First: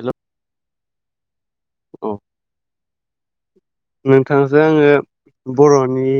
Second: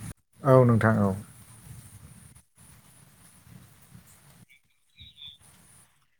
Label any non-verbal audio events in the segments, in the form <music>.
हेल' औ नोंथां औ। औ नोंथांजों आङो बर'नि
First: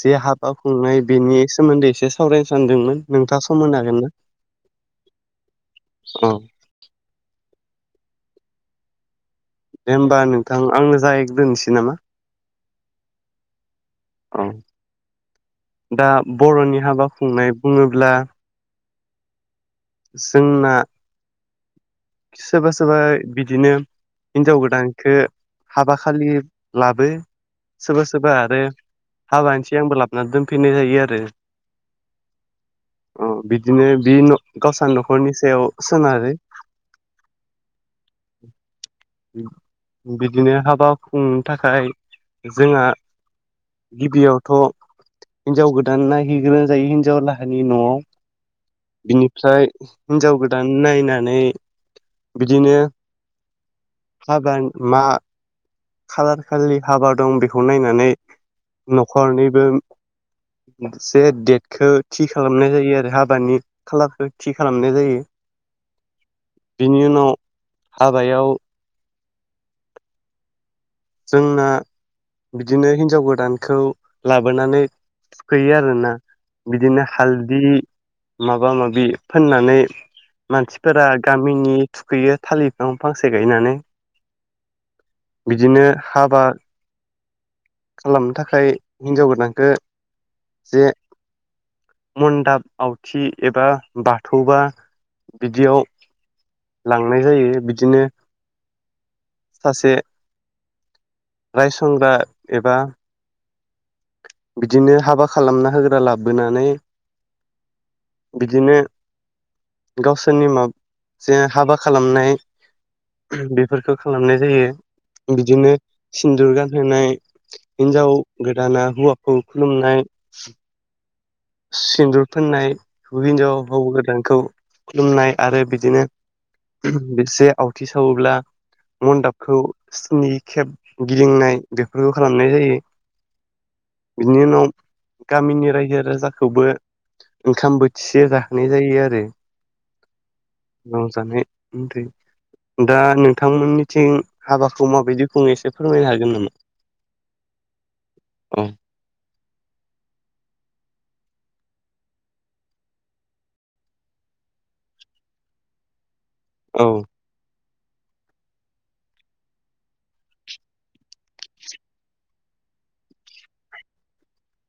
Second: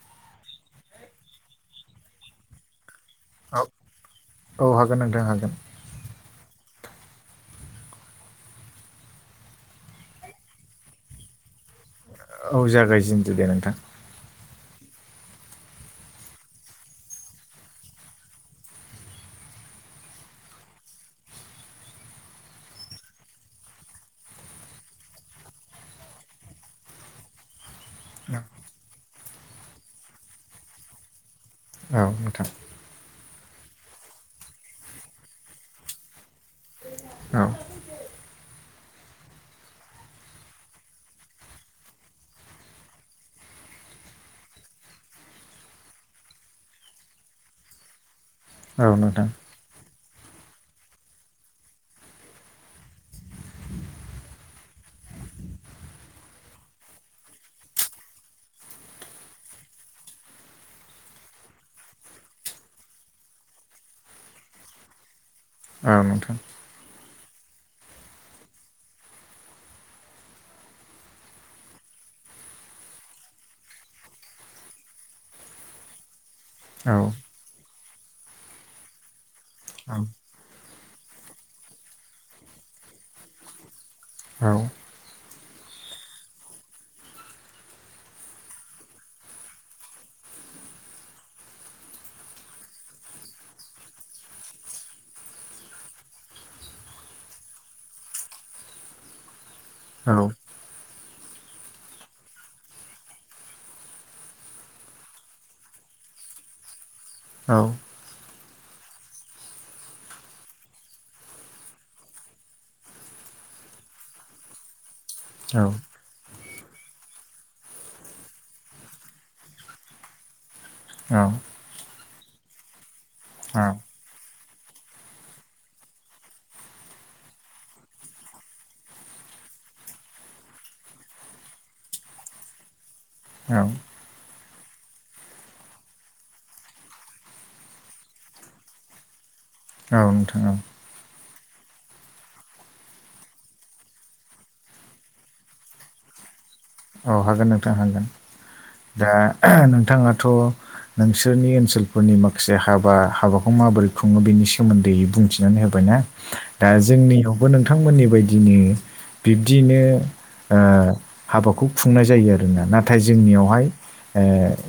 जे हाबा खुंनाय बेनि सोमोन्दै एसे सावरायनो सानदोंमोन। नोंथाङा औ सम होनो हागोन ना? औ हागोन नोंथां हागोन दे होमबा नोंथां आंनो जाय दोननोसै नामा। औ जागायजेनदो दे नोंथां। औ दा बर'नि हाबा खुंनाय बुङोब्ला जोंना सोरबा सोरबा बिदिनो हिनजाव गोदानखौ हाबा खालि लाबो‌ सोरबा सोरबा आरो हाबानि सिगांबो लाबोनानै दोनफैनाय जायो आरो। औ नोंथां। अ बिदिनो बि गावसा न'खरनि सायाव सोनारो। औ बिदिनो हाबा खुंनो थाखाय जोंहा गिबियावथ' हिनजाव गोदान नायहैग्रोनाय जायो हिनजाव लाहानि न'आव। औ नोंथां बिनिफ्राय हिनजाव गोदान नायनानै बिदिनो हाबा मा खालार खालि हाबा दं बेखौ नायनानै न'खरनिबो मोनसे डेटखौ थि खालामनाय जायो आरो हाबानि खालारखौ थि खालामनाय जायो। औ नोंथां। बिनि उनाव हाबायाव जोंना बिदिनो हिनजाव गोदानखौ लाबोनानै थुखैयो आरोना। औ बिदिनो हालदि माबा माबि फोननानै औ मानसि फोरा गामिनि थुखैयो थालिर बिफां फांसे गायनानै। औ बिदिनो हाबा खालामनो थाखाय हिनजाव गोदानखो जे मनदाब आवथि एबा बाथौबा बिदियाव लांनाय जायो बिदिनो सासे रायसंग्रा एबा बिदिनो हाबा खालामना होग्रा लाबोनानै। औ बिदिनो गावसोरनि माखासे हाबा खालामनाय बेफोरखौ खालामनाय जायो। बिदिनो सिन्दुर गानहोनाय हिनजाव गोद दाना हौवाखौ खुलुमनाय। सिन्दुर फोननाय हिनजाव हौआ गोदानखौ खुलुमनाय आरो बिदिनो बिसे आवथि सावोब्ला मडाबखौ स्नि खेब गिदिंनाय बेफोरखौ खालामनाय जायो। बिनि उनाव गामिनि रायजो राजा खौबो ओंखाम बोथिसे जाहोनाय जायो आरो औ नोंथां औ। दे दा नोंथांमोननिथिं हाबाखौ माबायदि खुङो एसे फोरमायनो हागोन नामा? औ हागोन नोंथां हागोन औ दा नोंथाङाथ' नोंसोरनि ओनसोलफोरनि माखासे हाबा हाबाखौ माबोरै खुङो बेनि सोमोन्दै बुंथिनानै होबायना। दा औ जोंनियावबो नोंथां थांमोननि बायदिनो बिब्दिनो ओ हाबाखौ खुंनाय जायो आरोना नाथाय जोंनियावहाय ओ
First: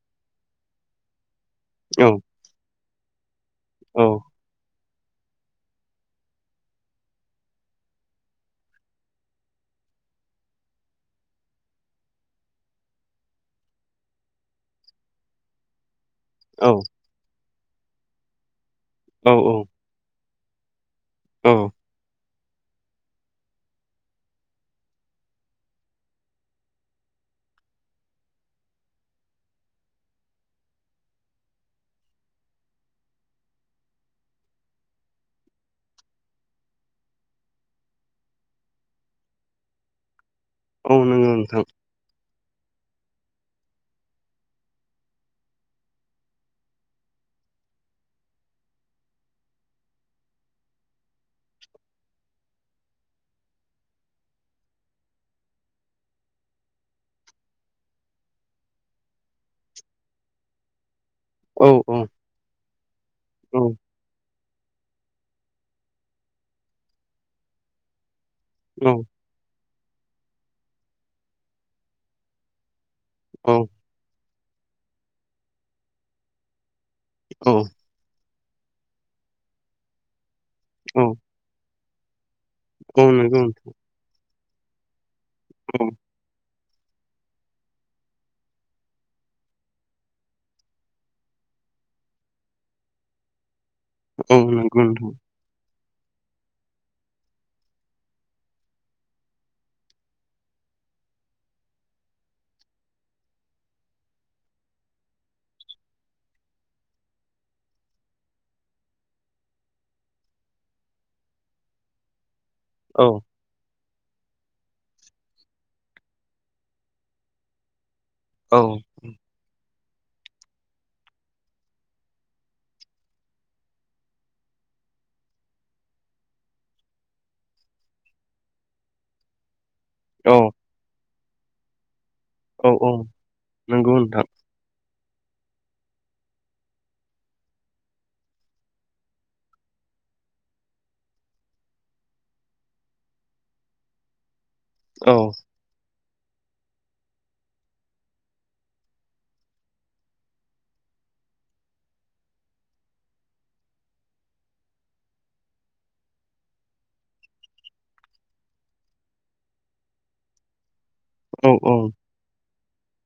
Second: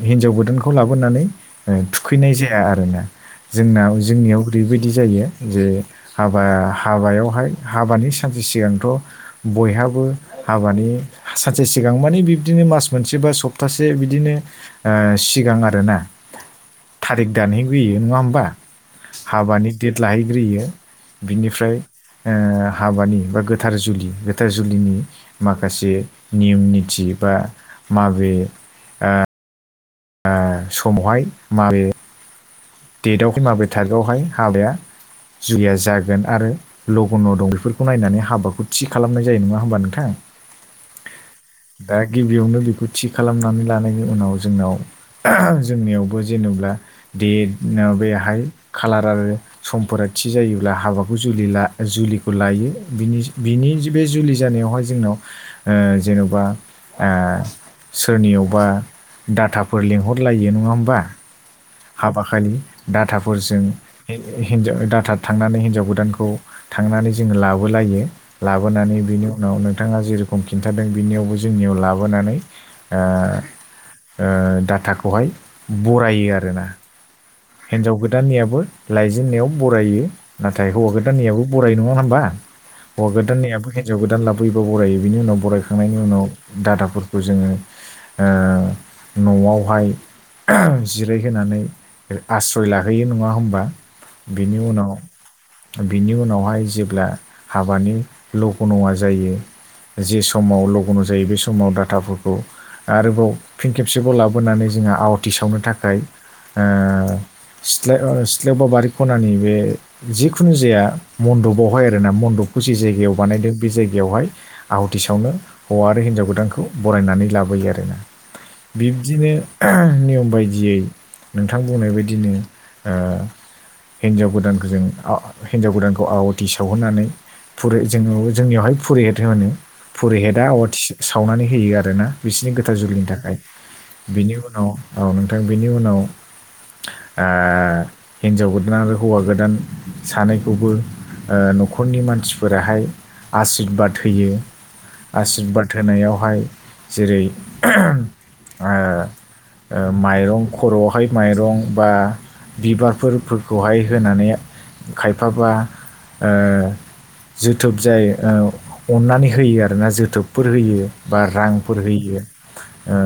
हिनजाव गोदानखौ लाबोनानै ओ औ थुखैनाय जाया आरोना जोंनाव औ जोंनियाव ओरैबायद बि जायो जे हाबा हाबायावहाय हाबानि सानसे सिगांथ' बयहा हाबो हाबानि सानसे सि गां मानिे बिबदिनो मास मोनसे बा सप्तासे बिदिनो ओ सिगां आरोना औ। थारिख दानहैग्रोयो नङा होनबा औ हाबानि देट लाहैग्रोयो औ बिनिफ्राय ओ हाबानि बा गोथार जुलि गोथार जुलिनि माखासे नियम निथि बा माबे ओ ओ समावहाय माबे डेटआव माबे थारिकआवहाय हाबाया जुलिया जागोन आरो लघ न' दं बेफोरखौ नायनानै हाबाखौ थि खालामनाय जायो नङा होमबा नोंथां। औ नोंगौ नोंथां। बेयावनो बेखौ थि खालामनानै लानायनि उनाव जोंनाव जोंनियावबो जेनेबा दे ओ बेहाय खालार आरो समफोरा थि जायोब्ला हाबाखौ जुलि ला जुलिखौ लायो। यो बिनि बिनि बे जुलि जानायावहाय जोंनाव ओ जेन'बा ओ सोरनियावबा डाटाफोर लेंंहरलायो नङा होमबा औ औ हाबााखलि डाटाफोरजो औ हिनं हिनजाव दाथा थांनानै हिन्जाव गोदानखौ थांनानै जोङो लाबोलायो। लाबोनानै बिनि उनाव नोंथाङा जेरोखम खिन्थादों बिनियावबो जोंनियाव लाबोनानै ओ औ ओ डाटाखौहाय बरायो आरोना औ हिनजाव गोदाननियाबो लायजेनन्नायाव बरायो नाथाय औ हौवा नंगौ गोदाननियाबो बराय नङा नङा होनोमबा हौवा गोदान नोंथां नैयाबो हिनजाव गोदान लाबोयोबा बरायो बिनि उनाव बरायखांनायनि औ उनाव दादाफोरखौ जोङो ओ न'आवहाय जिरायहानै आस्रय लाहैयो नङा होमबा औ बिनि नोंगौ उनाव नोंथां बिनि उनावहाय जेब्ला हाबानि लग' नङा जायो। जे समाव लगन' जायो बे समाव डाटाफोरखौ आरोबाव फिन खेबसेबाव लाबोनानै जोंङो आवाथि सावनो थाखाय ओ <unintelligible> सिथला ओ सिथ्लायावबा बारि खनानि बे जिखुनु जाया मन्दपावहाय आरोना मन्दप खुसि औ जायगायाव बानायदों बे जायग बेवहाय आहुथिसावनो हौवा आरो हिन्जाव गोदानखौ बरायनानै लाबोयो आरोना औ बिब्दिनो नियम बायदियै नोंथां बुंनाय बायदिनो ओ हिनजाव गोदानखौ जों अ हिनजाव गोदानखौ औ आवाथि सावहोनानै फुरि जों जोंनियावहाय पुरिहेत होनो औ पुरिहेतआ आवाथि सावनानै होयो आरो ना बिसोरनि औ गोथार औ जुलिनि थाखाय नंगौ नोंथां बिनि उनाव औ नोंथां बिनि उनाव ओ हिनजाव गोदान आरो हौवा गोदान सानैखौबो ओ न'खरनि मानसिफोराहाय आसिरबाद होयो। औ आसिरबाद होनायाव हाय जेरै ओ ओ माइरंख'रवावहाय माइरं बा बिबारफोरखौहाय होनानै खायफाबा ओ जोथोब जाय अननानै होयो आरोना जोथोबफोर होयो। बा औ औ रांफोर होयो। ओ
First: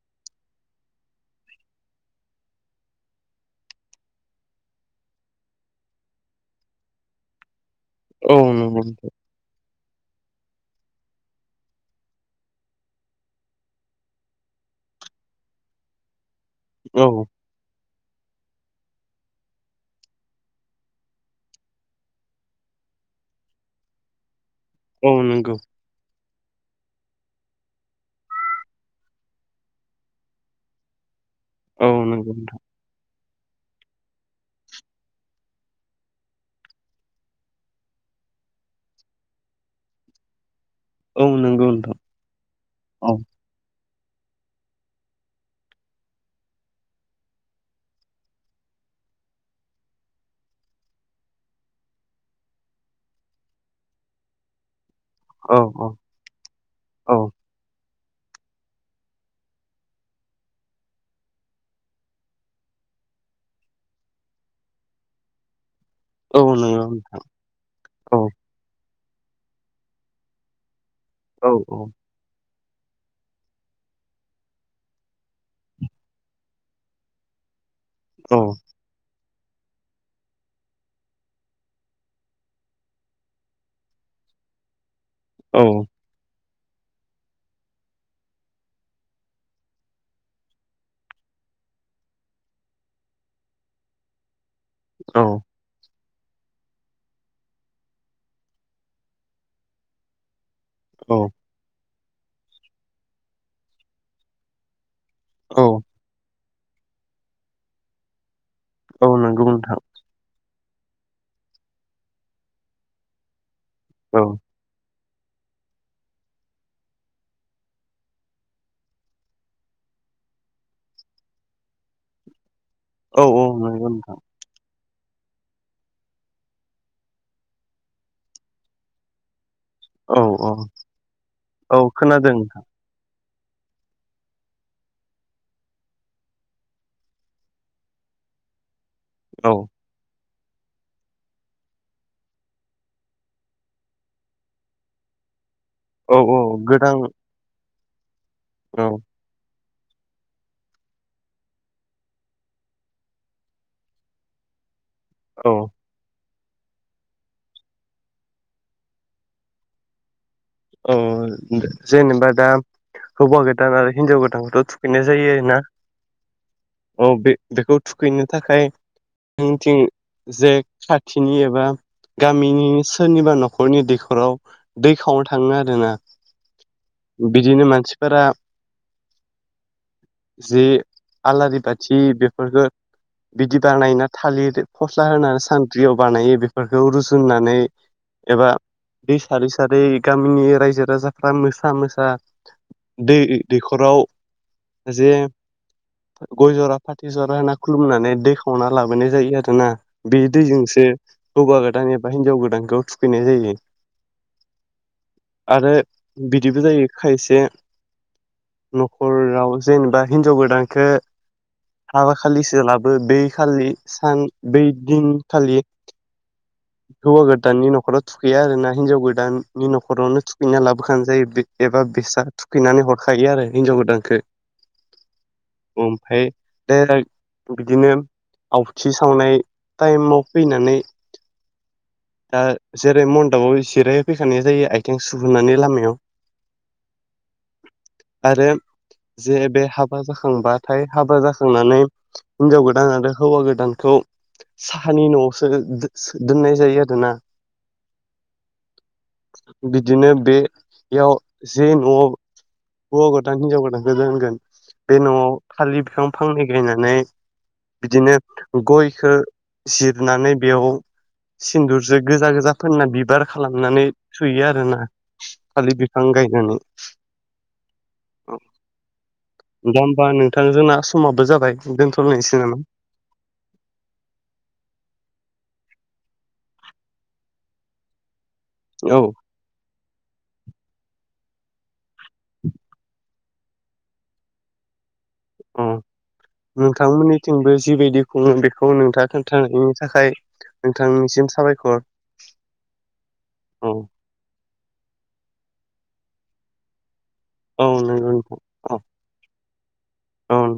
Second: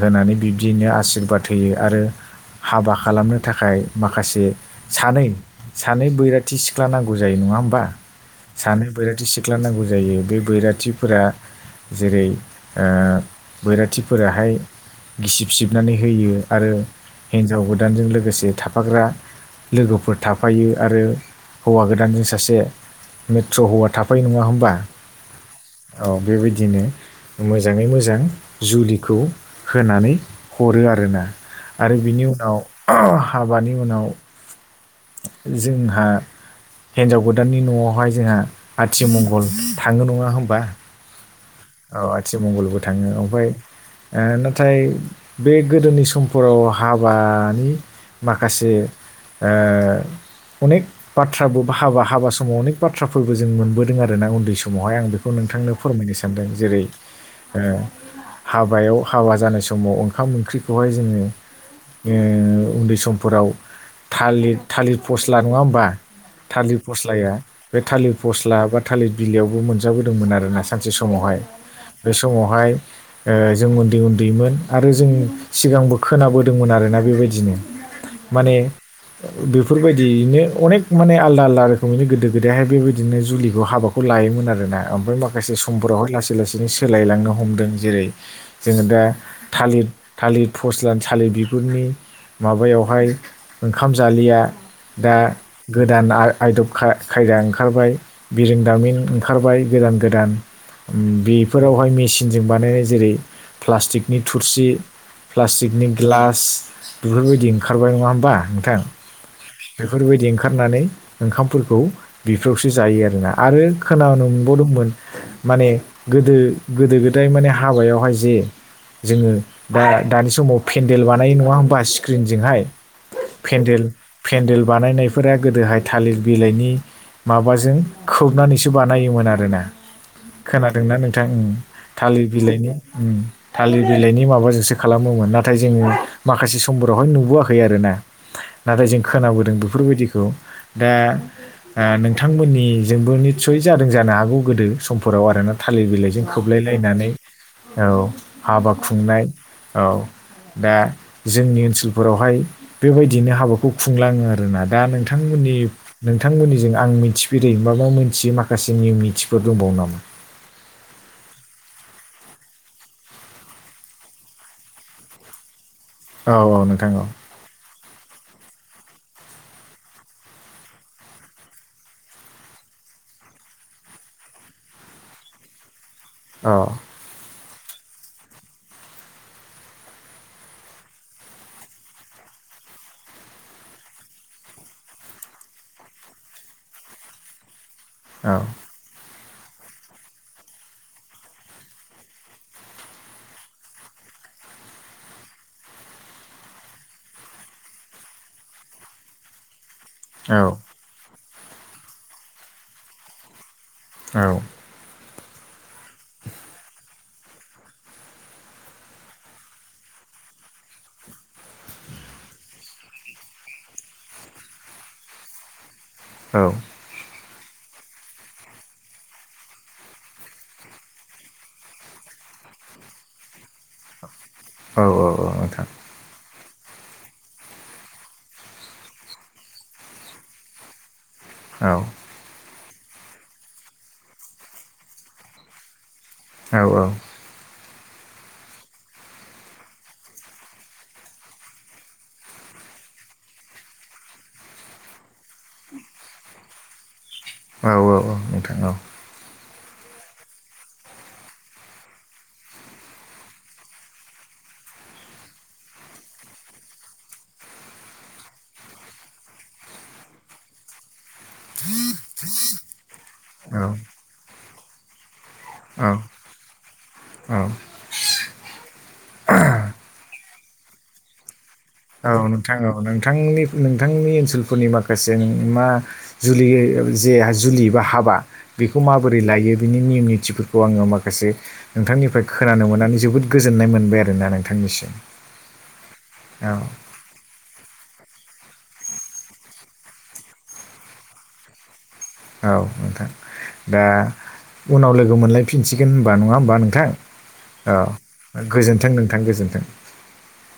होनानै बिब्दियनो आसिशिरबाद होयो आरो हाबा खालामनो थाखाय माखासे सानै सानै बैराथि सिख्ला नांगौ जायो। नङा होमबा औ नंगौ सानै बैराथि सिख्ला नांगौ जायो बे बैराथिफोरा जेरै ओ बैराथिफोराहाय गिसिब सिबनानै होयो। आरो औ हिन्जाव गोदानजों लोगोसे थाफाग्रा लोगोफोर थाफायो आरो हौवा गोदानजों सासे मेट्र' हौवा थाफायो नङा होम औ नंगौ। बेबायदिनो मोजाङै मोजां जुलिखौ होनानै हरो आरोना औ आरो बिनि नंगौ नोंथां उनाव हाबानि उनाव जोंहा हिनजाव गोदाननि न'आवहाय जोंहा आथिमंगल थाङो नङा होनबा औ नंगौ नोंथां औ आथिमंगलबो थाङो औ ओमफाय नाथाय बे गोदोनि समफोराव हाबानि माखासे ओ अनेख बाथ्राबो हाबा हाबा समाव अनेख बाथ्राफोरबो जों मोनबोदों आरोना उन्दै समावहाय आं बेखौ औ नोंथांनो औ फोरमायनो सानदों जेरै औ ओ हाबायाव हाबा जानाय समाव ओंखाम ओंख्रिखौहाय जोङो उन्दै समफोराव थालिर थालिर फस्ला नङा होमबा औ थालिर नंगौ नोंथां फस्लाया बे थालिर औ फस्ला बा थालिर बिलइयावबो मोनजाबोदोंमोन आरोना सानसे समावहाय औ औ बे समावहाय जों उन्दै उन्दैमोन आरो जों सिगांबो खोनाबोदोंमोन आरोना बेबायदिनो औ माने बेफोरबायदियैनो अनेख माने आलदा आलदा रोखोमैनो गोदो गोदायहाय बेबायदिनो जुलिखौ हाबाखौ लायोमोन। मोन आरोना मफ्राय माखासे समफोरावहाय लासै लासै बिनो सोलायलांनो हमदों जेरै जोङो दा थालिर थालिर फस्ला थालिर बे नि माबायावहाय ओंखाम जालिया दा औ दा ना आयदब खा-खायदा ओंखारबाय बिरोंदामिन ओंखारबाय गोदान गोदान औ बेफोरावहाय मेसिनजों बानायनाय जेरै प्लास्टिकनि थुरसि औ प्लास्टिकनि गिलास बेफोरबायदि ओंखारबाय नङा होमबा नोंथां। औ नंगौ नोंथां। बेफोरबायदि ओंखारनानै ओंखामफोरखौ बेफ्रावसो जायो आरोना आरो औ खोनानो मोनबावदोंमोन माने गोदो-गोदो-गोदाय माने हाबायावहाय जे जोङो दा दानि समाव पेन्देल बानायो नङा होमबा स्क्रिनजोंहाय औ औ पेन्देल नंगौ। नोंथां पेन्देल बानायनायफोरा गोदोहाय थालिर बिलाइनि माबाजों खोबनानैसो बानायोमोन आरोना औ औ खोनादोंना नोंथां औ थालिर खोनादों नोंथां बिलाइनि थालिर बिलाइनि माबाजोंसो खालामोमोन नाथाय जोङो माखासे समफोरावहाय नुबोआखै आरोना । <inaudible> नाथाय जों औ खोनाबोदों बेफोरबायदिखौ दा ओ नोंथांमोननिजोंबो नितसय जादों जानो हागौ गोदो समफोराव आरोना। थालिर औ बिलाइजों औ खोबलाय गोदान लायनानै औ हाबा औ खुंनाय। औ दा जोंनि ओनसोलफोरावहाय बेबायदिनो हाबाखौ खौ खुंलाङो आरोना दा औ नोंथांमोननि नों नोंथांमोननिजों आं मिथिफेरै माबा मोनथियै माखासे नियम नितिफोर दंबावो नामा? अ जेनेबा दा हौवा गोदान आरो हिनजाव गोदानखौथ थुखैनाय जायो आरो ना। औ औ नोंथां औ। बे बेखौ थुखैनो थाखाय जोंथिं जे साथिनि एबा गामिनि सोरनिबा नखरनि दैखराव दै खावनो थाङो आरो ना। अ बिदिनो मानसिफोरा जि आलारि बाथि बेफोरफोरखो बिदि बानायोना थालिर फस्ला होनानै सानद्रियाव बानायो बेफोरखौ रुजुननानै औ एबा दै सारै सारै गामिनि राज्यो राजाफ्रा मोसा मोसा दै दैखराव जे गय जरा फाथै जरा होना खुलुमनानै दैखावना लाबोनाय जायो आरोना। बे औ दैजोंसो हौवा गोदान एबा हिनजाव गोदानखौ थुखैनाय जायो। औ आरो बिदिबो जायो खायसे नखराव जेनेबा हिनजाव गोदानखो हाबा खालिसोलाबो बै खालि सान बै दिनखालि औ हौवा गोदाननि नखराव थुखैया आरो ना हिनजाव गोदान नि नखरावनो थुखैना लाबोखानाय जायो एबा बेसा थुखैनानै हरखायो आरो हिनजाव गोदानखो। औ औ औ थार। दायरेक बिदिनो आवथि सावनाय टाइमाव फैनानै औ दा जेरै मन्दबाव जिरायहोफैखानाय जायो आथिं सुहोनानै लामायाव औ औ आरो जे बे हाबा जाखांबाथाय हाबा जाखांनानै हिन्जाव गोदान आरो हौवा गोदानखौ साहानि नआवसो दोननाय जायो आरोना। औ औ औ नोंथां औ। बिदिनो बे बेयाव जे नआव हौवा गोदान हिनजाव गोदानखो दोनगोन बे नआव थालिर बिफां फांनै गायनानै बिदिनो गयखो जिरनानै बेयाव सिन्दुरजों गोजा गोजा फोनना बिबार औ खालामनानै थुयो आरोना। थालिर औ बिफां गायनानै औ <inaudible> ओम दा होमबा नोंथां जोंना समाबो जाबाय। औ दोनथ'लायनोसै नोंथां नामा औ नोंथांनि नोंथांनि ओनसोलफोरनि माखासे नों मा जुलि जे जुलि बा हाबा बेखौ औ माबोरै लायो बिनि नियम निथिफोरखौ आङो माखासे नोंथांनिफ्राय खोनानो मोननानै जोबोद गोजोननाय मोनबाय आरोना नोंथांनिसिम। ओम औ <inaudible> नोंथांमोननिथिंबो जिबायदि बुङो बेखौ नोंथाङा खोन्थानायनि थाखाय नोंथांनिसिम साबायखर। औ नोंथां औ दा उनाव लोगो मोनलायफिनसिगोन होनबा नङा होमबा नोंथां। नंगौ नोंथां औ औ गोजोनथों नोंथां गोजोनथों औ